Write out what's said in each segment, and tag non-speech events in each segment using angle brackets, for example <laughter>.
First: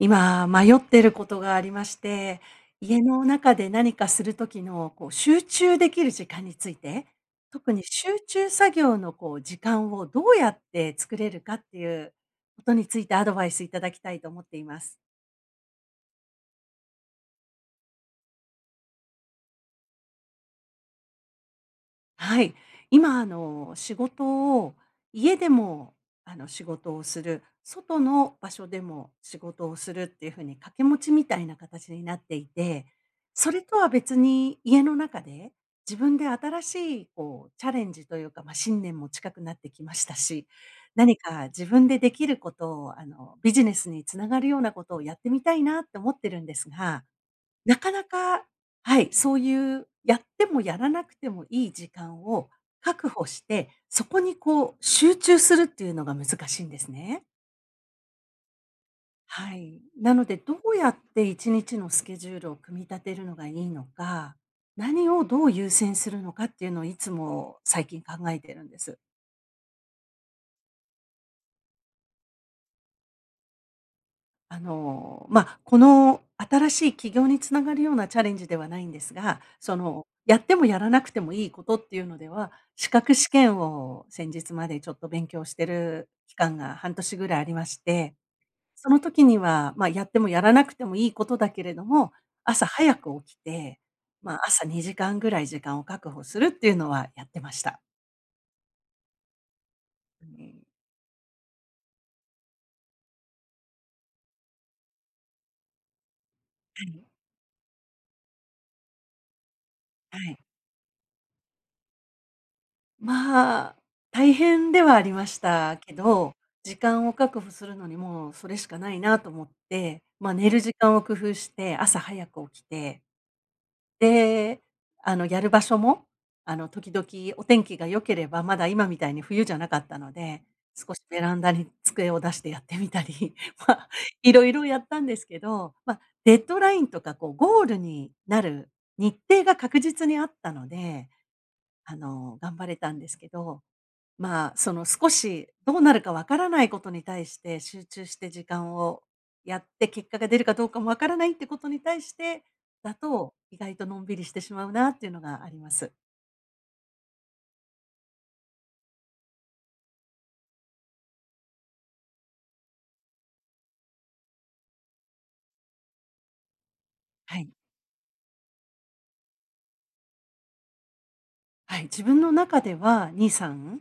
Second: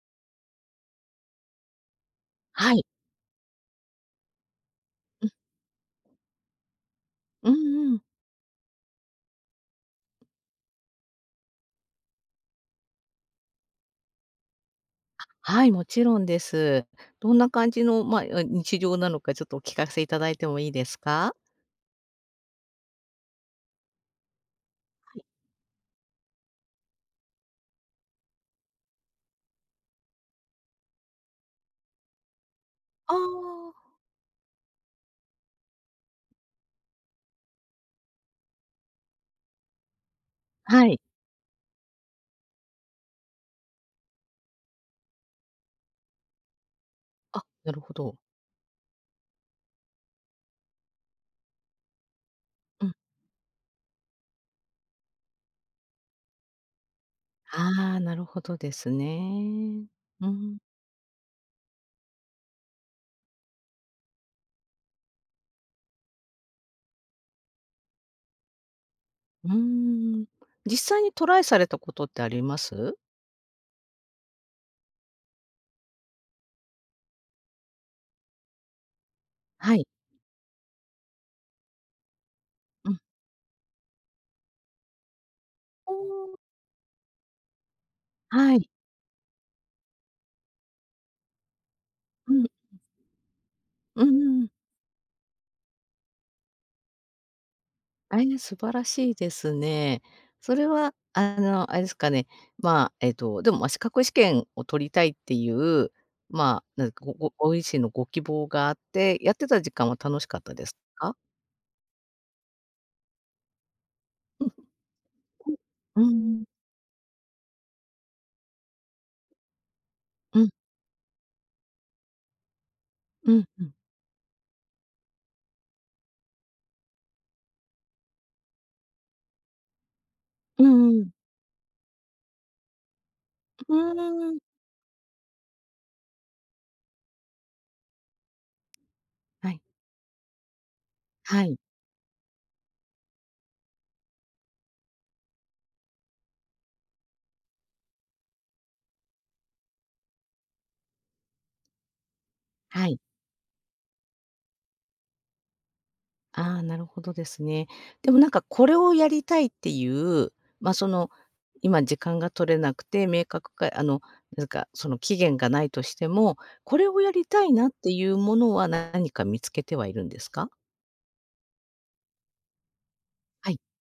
今、迷ってることがありまして、はい。家の中で何かする時の、集中できる時間について、う特にんうん。集中作業の、時間をどうやって作れるかっていうことについてアドバイスいただきたいと思っています。はい、もちろんです。どんな感じの、日常なのかちょっとお聞かせいただいてもいいですか？はい。今、仕事を、家でも、仕事をする、外の場所でも仕事をするっていう風に掛け持ちみたいな形になっていて、あそれとはあ。別に家の中で、自分で新しいこうチャレンジというか、まあ、新年も近くなってきましたし、はい。何か自分でできることを、ビジネスに繋がるようなことをやってみたいなって思ってるんですがあ、ななるかほなど。か、はい、そういうやってもやらなくてもいい時間をうん。確保して、そこにこう集中するっていうのが難しいんですね。ああ、なるほどですはい。ね。なのうで、どん。うやって1日のスケジュールを組み立てるのがいいのか、何をどう優先するのかっていうのをいつも最近考えてるんです。うーん。実際にトライされたことってあります？この新しい起業につながるようなチャレンジではないんですが、はそい。の、やってもやらなくてもいいことっていうのでは、資うん。格試験を先日までちょっと勉強しておる期お。間が半年ぐらいありまして、はい。その時には、やってもやらなくてもいいことだけれども、うん。朝早く起きて、うまんうあ、ん。朝2時間ぐらい時間を確保するっていうのはやってました。素晴らしいですね。うそん。れは、あの、あれですかね、まあ、えっと、でも、ま、資格試験を取りたいっていう、まあ、はなんい。か、ご自身のご希望があって、やってた時間はは楽しい。かったですか？まあ、大うん変ではありましたけうん。ど、うん。時間を確保するのにもうそれしかないなと思って、まあ、う寝んる時間を工夫して、朝早く起きて、うんうん。で、やる場所も、時々お天気が良ければ、まだ今みたいに冬じゃなかったので、うんう少しん。ベランダに机を出してやってみたり、<laughs> まうあ、いーん。ろいろやったんですけど、まあ、デッドラインとか、ゴールになる日程はがい。確実にあったので、はい。頑張れたんですけどまあ、その少しどうなるかわからないことに対して集中して時間をやって結果が出るかどうかもわからないってことに対してはだい。と、意外とのんびりしてしまうなっていうのがあります。ああ、なるほどですね。でもなんかこれをやりたいっていう、ま、その、今時間が取れなくて、明確かあの、なんかその期限がないとしても、これをやりはたい。いなっていうものは何か見つけてはいるんですか？はい、自分の中ではにさはい。ん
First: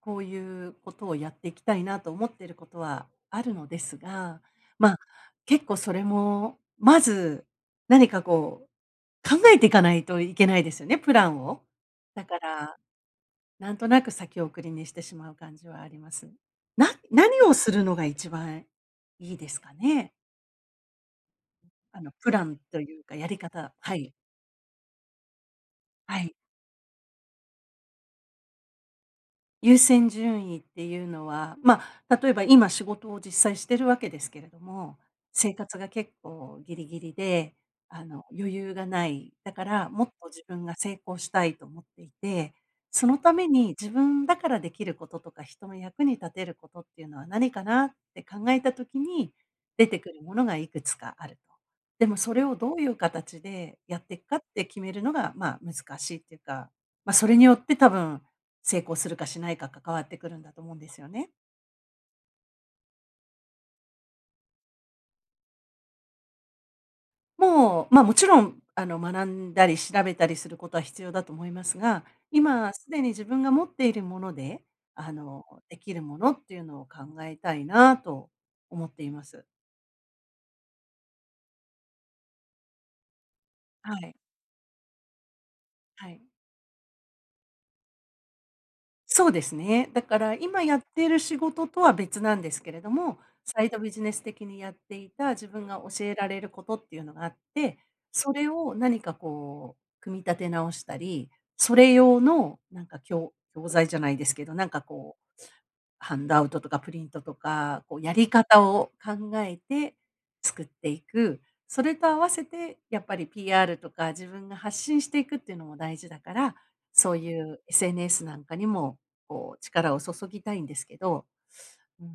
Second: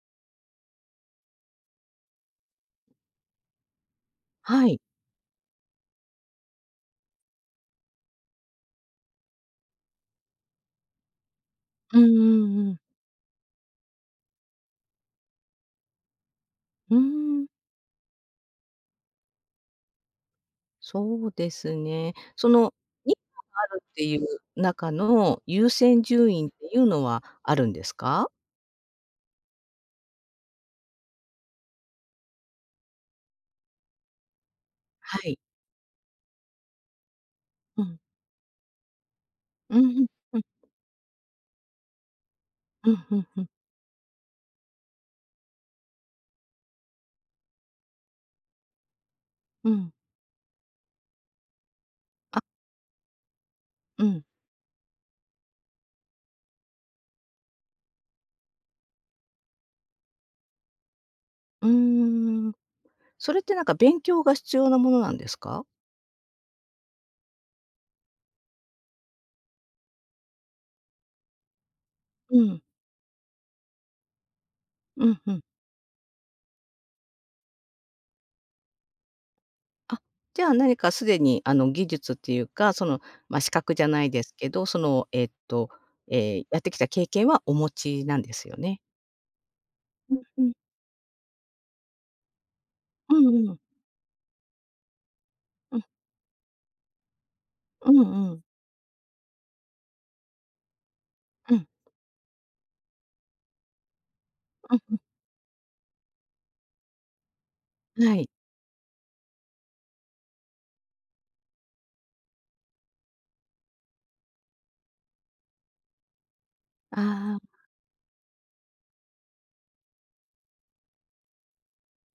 こういうことをやっていきたいなと思っていることはあるのですが、はい。まあ、結構それもまず何かこう考えていかないといけないですよね、プランを。うんうだかんうらん。なんとなく先送りにしてしまう感じはあります。うー何ん、をするのが一番いいですかね？そうですね。プラそンの、という今かやりあ方るはってい、いう中の優先はい。順位っていうのはあるんですか？優先順位っていうのは、まあ、例えば今仕事を実際してるわけですけれども、はい。生活が結構ギリギリで、うん。余裕がない。だかうん、らうもっん、とう自ん。分が成功したいと思っていて、うそん、うのんたうめん。に自分だからできることとか人の役に立てることっていうのは何かなって考えた時にう出ん。てくるものがいくつかあると。でもそあ、れをどういう形でやっうていん。くかって決めるのが、まあ難しいっていうか、まあそれによって多分成功するかしないか関わってくるんだと思うんですよね。うーん。それってなんか勉強が必要なものなんですか？もう、まあ、もちろん、学んだり調べたりすることは必要だと思いますが、うん。今すでに自分が持っているもので、うんうん。できるものっていうのを考えたいなと思っています。あ、じゃあ何かすでにあの技術っていうか、その、資格じゃはないい。ですけど、はい。ええ、やってきた経験はお持ちなんですよね。そうですね。だうかんらうん。今やっている仕事とは別なんですけれどうも、んうん。サイドビジネス的にやっていた自分がうん。教えられることっていうのがあって、うんそうん。れを何かこう組み立て直したり、うん。それ用のなんか教材じゃないですけど、なんうかんうん。こうハンドアウトとかプリントとか、こうやはりい。方を考えて作っていく。それと合わせてやっぱり PR とか自分が発信していくっていうのも大事だから、そうあいあ、う SNS なんかにもこう力を注ぎたいんですけど、うん、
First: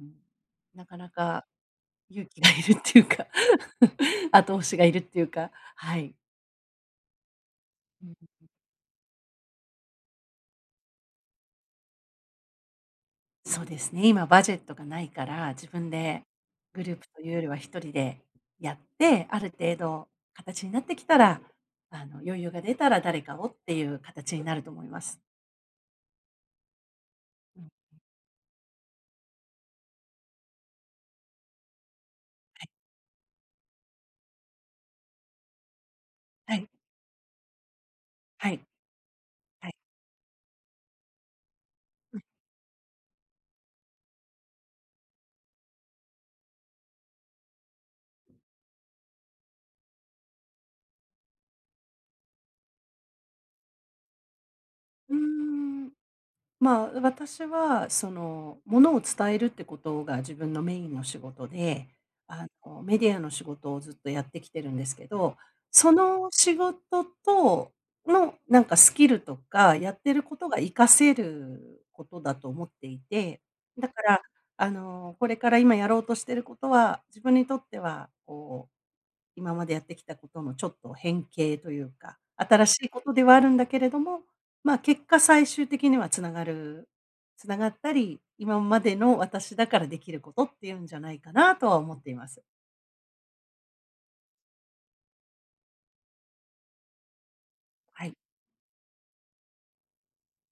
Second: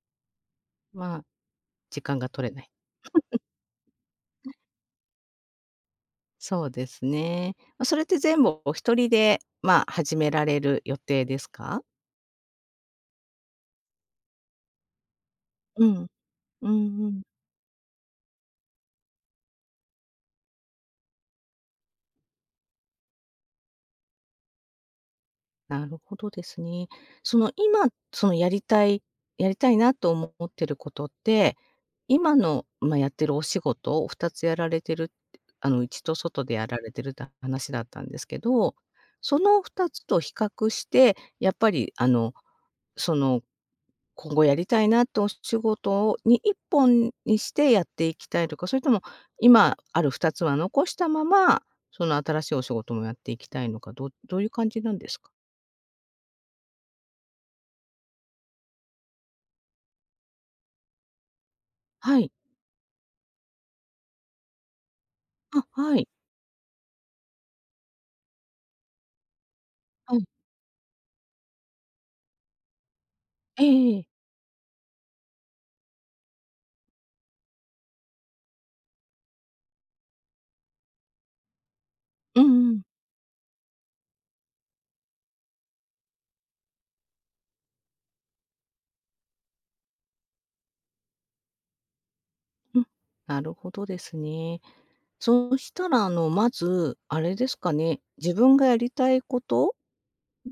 なかなまあ、か時間勇が気が取れいない。るっていうか <laughs>、後押しがいるっていうか、はい。そうですね。ま、それって全部お一人で、まあ、始められる予定ですか？そうですね、今バジェットがないから、自う分ん。でうグルーんプうとん。いうよりは一人でやって、ある程度形になってきたら、余裕が出たら誰かをっていう形になると思います。なるほどですね。そのうん、今、そのやりたいなと思ってることって、今はの、い、まあ、やってるお仕事を2つやられてるって内と外ではやい、られてるって話だったんですけはい、ど、そのはい。2つと比較して、やっぱりあの、その、今後やりたいなってお仕事を1本にしてやっていきたいとか、それとも今ある2つは残したまま、その新しいお仕事もやっていきたいのか、どういう感じなんでうーすか？ん。まあ、私はその、ものを伝えるってことが自分のメインの仕事で、はい。メディアの仕事をずっとやってきてるんですけど、あ、そはい。の仕事とのなんかスキルとか、やってはるい。ことが活かせることだと思っていて、えだええかえ。ら、これから今やろうとしてることは、自分にとってはこう今までやってきたことのちょっと変形というか、うんう新ん。うしん。いことではあるんだけれども、まあ、結果最終的にはつながったり、今までの私だからできることっていうんじゃないかなとは思っています。<laughs> なるほどですね。そうしたら、あの、まず、あれですかね、はい。自分がやりたいこと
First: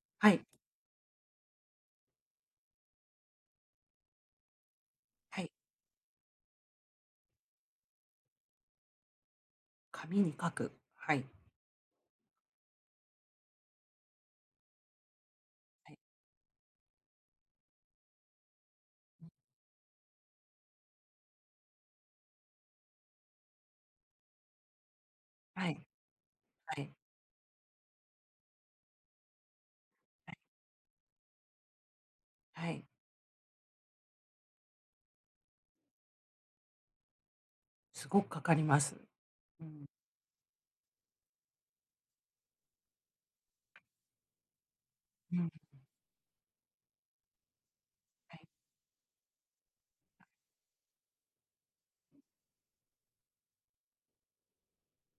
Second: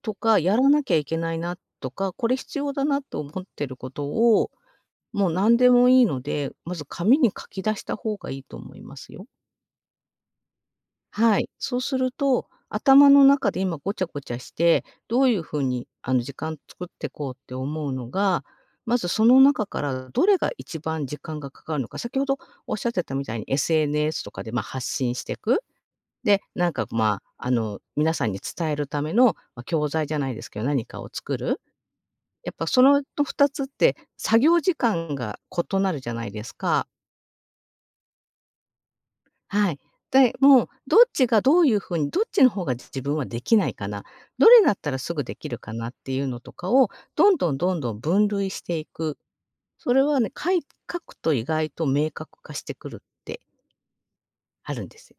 とはか、い。やらなきゃいけないなとか、これ必要だなと思ってることを、もうはい。何でもいいので、まず紙に書き出した方がいいと思いますよ。紙に書く。はい。はい。そうすると、頭の中で今ごちゃごちゃして、どういう風にはい。あの時間作ってこうって思うのが、まずその中からどれが一番時間がかかるのか、先ほどおっしゃってたみたいに SNS とかで発信していく。はい。で、なんはかい。まあ、あの皆さんに伝えるための、まあ、教材じゃなはい。いですけど、何かを作る。やっぱはそいのと2つって作業時間が異なるじゃないですか。すごくかかります。うはい。ん。で、もうどっちがどういうふうに、どっちの方が自分はできないかな、どれだったらすぐうできん。るかなっていうのとかを、どんどんどんどん分はい。類していく。それはね、書くと意外と明確化してくるってあるんですよ。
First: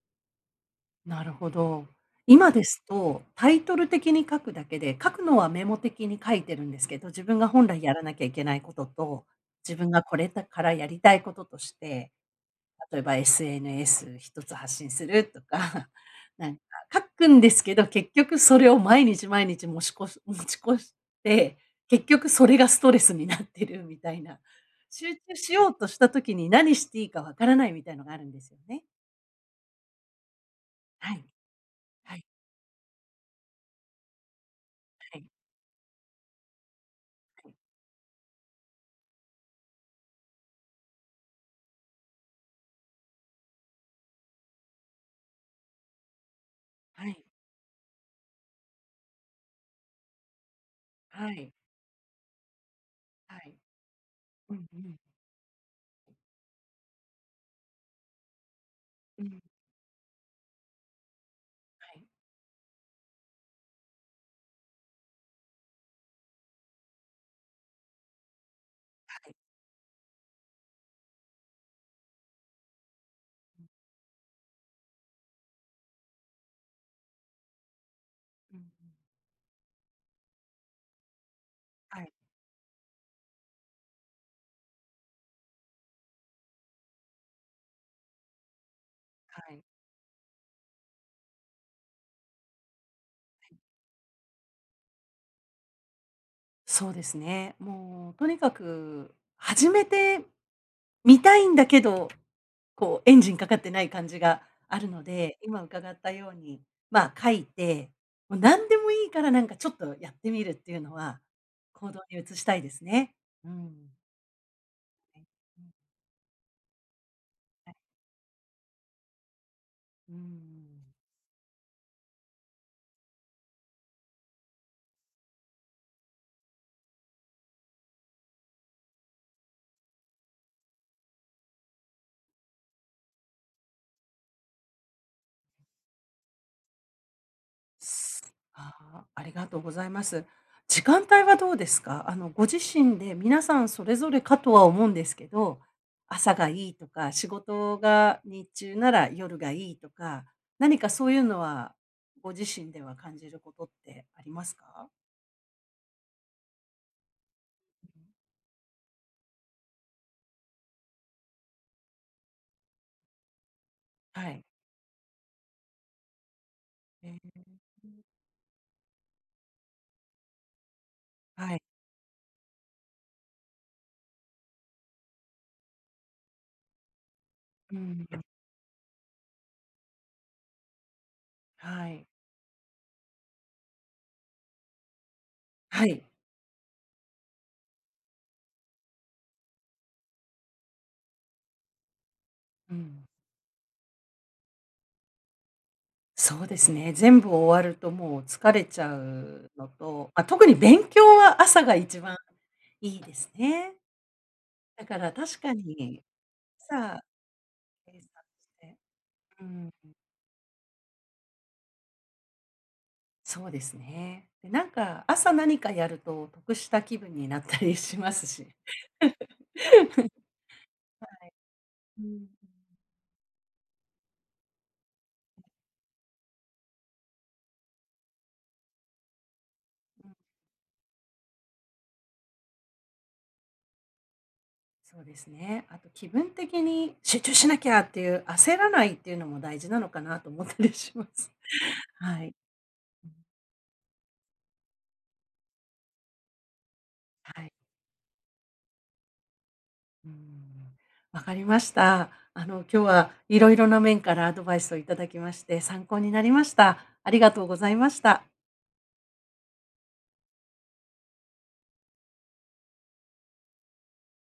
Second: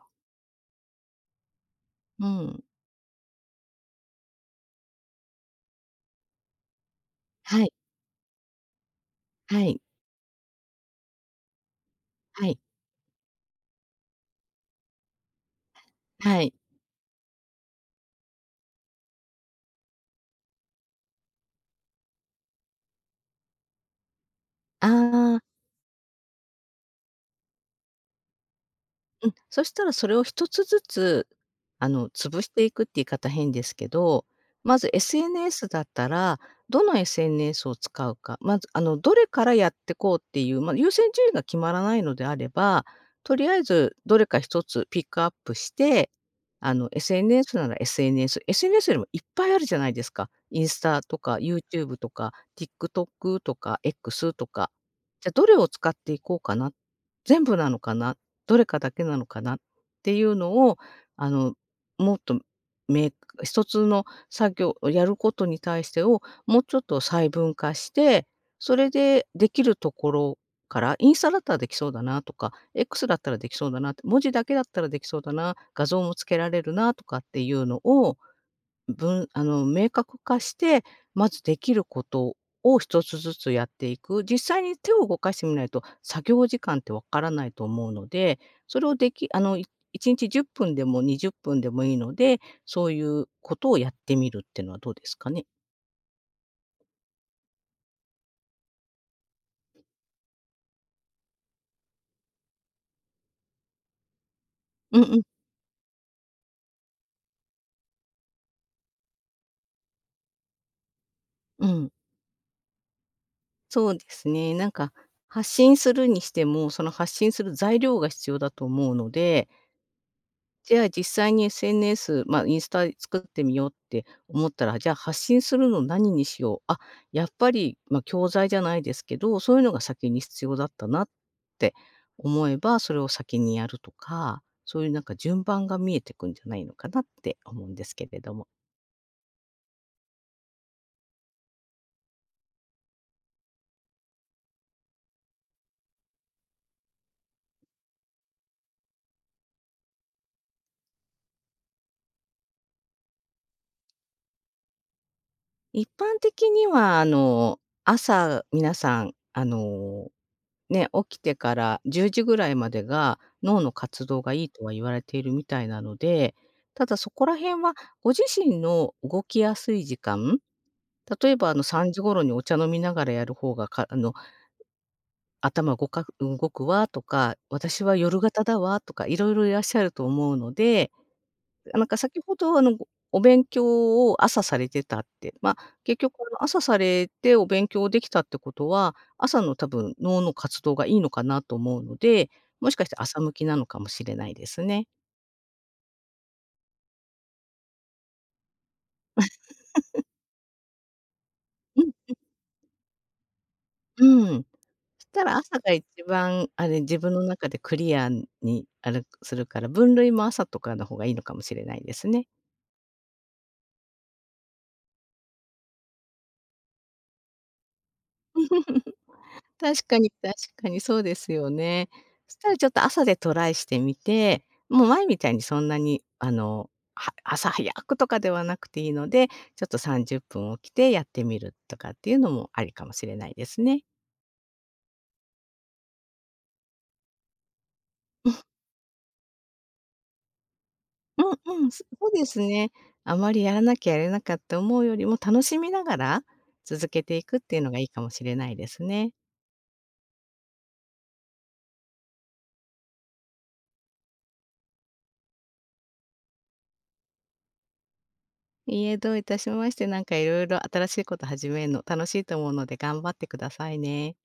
なるほど。う今ん。ですと、タイトル的に書くだけで、書くのはメモ的に書いてるんですけど、自分がは本い、来やらなきゃいけないことと、は自い、分がこれだからやりたいこととして、はい例えば SNS 一つ発信するとか、<laughs> はい、はない。んか書くんですけど、結局それを毎日毎日持ちこし <laughs> 持ち越して、結局それがストレスになってるみたいな。あ集中あ。しようとした時に何していいかわからないみたいのがあるんですよね。うん、そしたらそれを一つずはい。つ、あの、はい潰していくって言い方変ですけど、まず はい。SNS だったら、どの SNS を使うか、まず、あの、どれからやってこうっていう、まあ、優先順位が決まらないのであれば、とりあえずどれか一つピックアップして、あの、はい。SNS なら SNS、SNS よりもいっぱいあるじゃないですか。インスタとはか、い、YouTube とか、は TikTok い。とか、X とうんか。うん。じゃ、どれを使っていこうかな、全部なのかな、どれかだけなうのん、かなっていうのを、あの、はい、もっとめ一つの作業をやることに対してを、もうちょっと細分化して、それはでい。できるところから、インスタだったらできそうだなとか、X だったらできそうだなって、文字だけだったらできそうだな、画像もつけられるなとかっていうのを、うんうん。あの、明確化して、まずできるはこい、とを一つずつやっていく。実際に手を動かしてみないと、作業時間ってわからないと思うので、それをできあはの、い。い1日10分でも20分でもいいので、そういうことをやってみるっていうのはどうですかね？そうですね。もうとにかく始めてみたいんだけど、こうエンジンかかってない感じがあるうんのうん、で、今伺ったように、まあ、書いて、もう何でもいいからなんかちょっとやってみるっていうのは、うん。行動に移したいですね。うそん。うですね。なんか、はい。発うん、信するにしても、その発信するはい。材料が必要だと思うので、うん。じゃあ実際に SNS、まあ、インスタ作ってみようって思ったら、じゃあ発信するの何にしよう、やっぱり、まあ、教材じゃないですけど、そういうのが先に必要だったなって思えば、それを先にやるとか、そういうなんか順番が見えてくんじゃないのかなって思うんですけれども。あー、ありがとうございます。時間帯はどうですか？ご自身で皆さんそれぞれかとは思うんですけど、朝がいいとか、仕事が日中なら夜がいいとか、何かそういうのはご自身では感じることってありますか？一般的にはあの、朝皆さん、あのね、起きてから10時ぐらいまでが、脳の活動はがい。いいとは言われているみたいなので、ただそえこら辺え。はご自身の動きやすい時間、例えばはあい。の3時頃にお茶飲みながらやる方が、あの頭動くわとか、う私はん、夜型だわとかいろいろいらっしゃると思うので、なんはかい。先ほどあの、お勉強を朝されてたって、まあ、は結い。局あの朝されてお勉強できたってことは、朝の多分脳の活動がいいのかなと思うので、もうしかしてん。朝向きなのかもしれないですね。そうですね。全部終わるともう疲れちゃうのと、まあ特に勉強は朝がうん、一番いいですね。うん。だかしらたら確か朝が一に、番自朝分の中でクリ計ア算しにて、すうるから、ん、分類も朝とかの方がいいのかもしれないですね。そうですね。で、なんか朝何かやると得した気分になったりしますし。確かに<laughs> そうですよね。うん、そしたらちょっと朝でトライしてみて、もう前みたいにそんなに朝早くとかではなくていいので、ちょっと30分起きてやってみるとかっていうのもありかもしれないですね。そうですね。あと気分的に集中しなきゃっていう、焦らないっていうのも大事なのかなと思ったりします。うんうん、そうはでい。すね。あまりやらなきゃやれなかった思うよりも楽しみながら続けていくっはい。ていうのがいいかもしれないですね。うーん、わかりました。今日はいろいろな面からアドバイスをいただきまして、参考になりました。ありがとうございました。いいえ、どういたしまして、なんかいろいろ新しいこと始めるの楽しいと思うので頑張ってくださいね。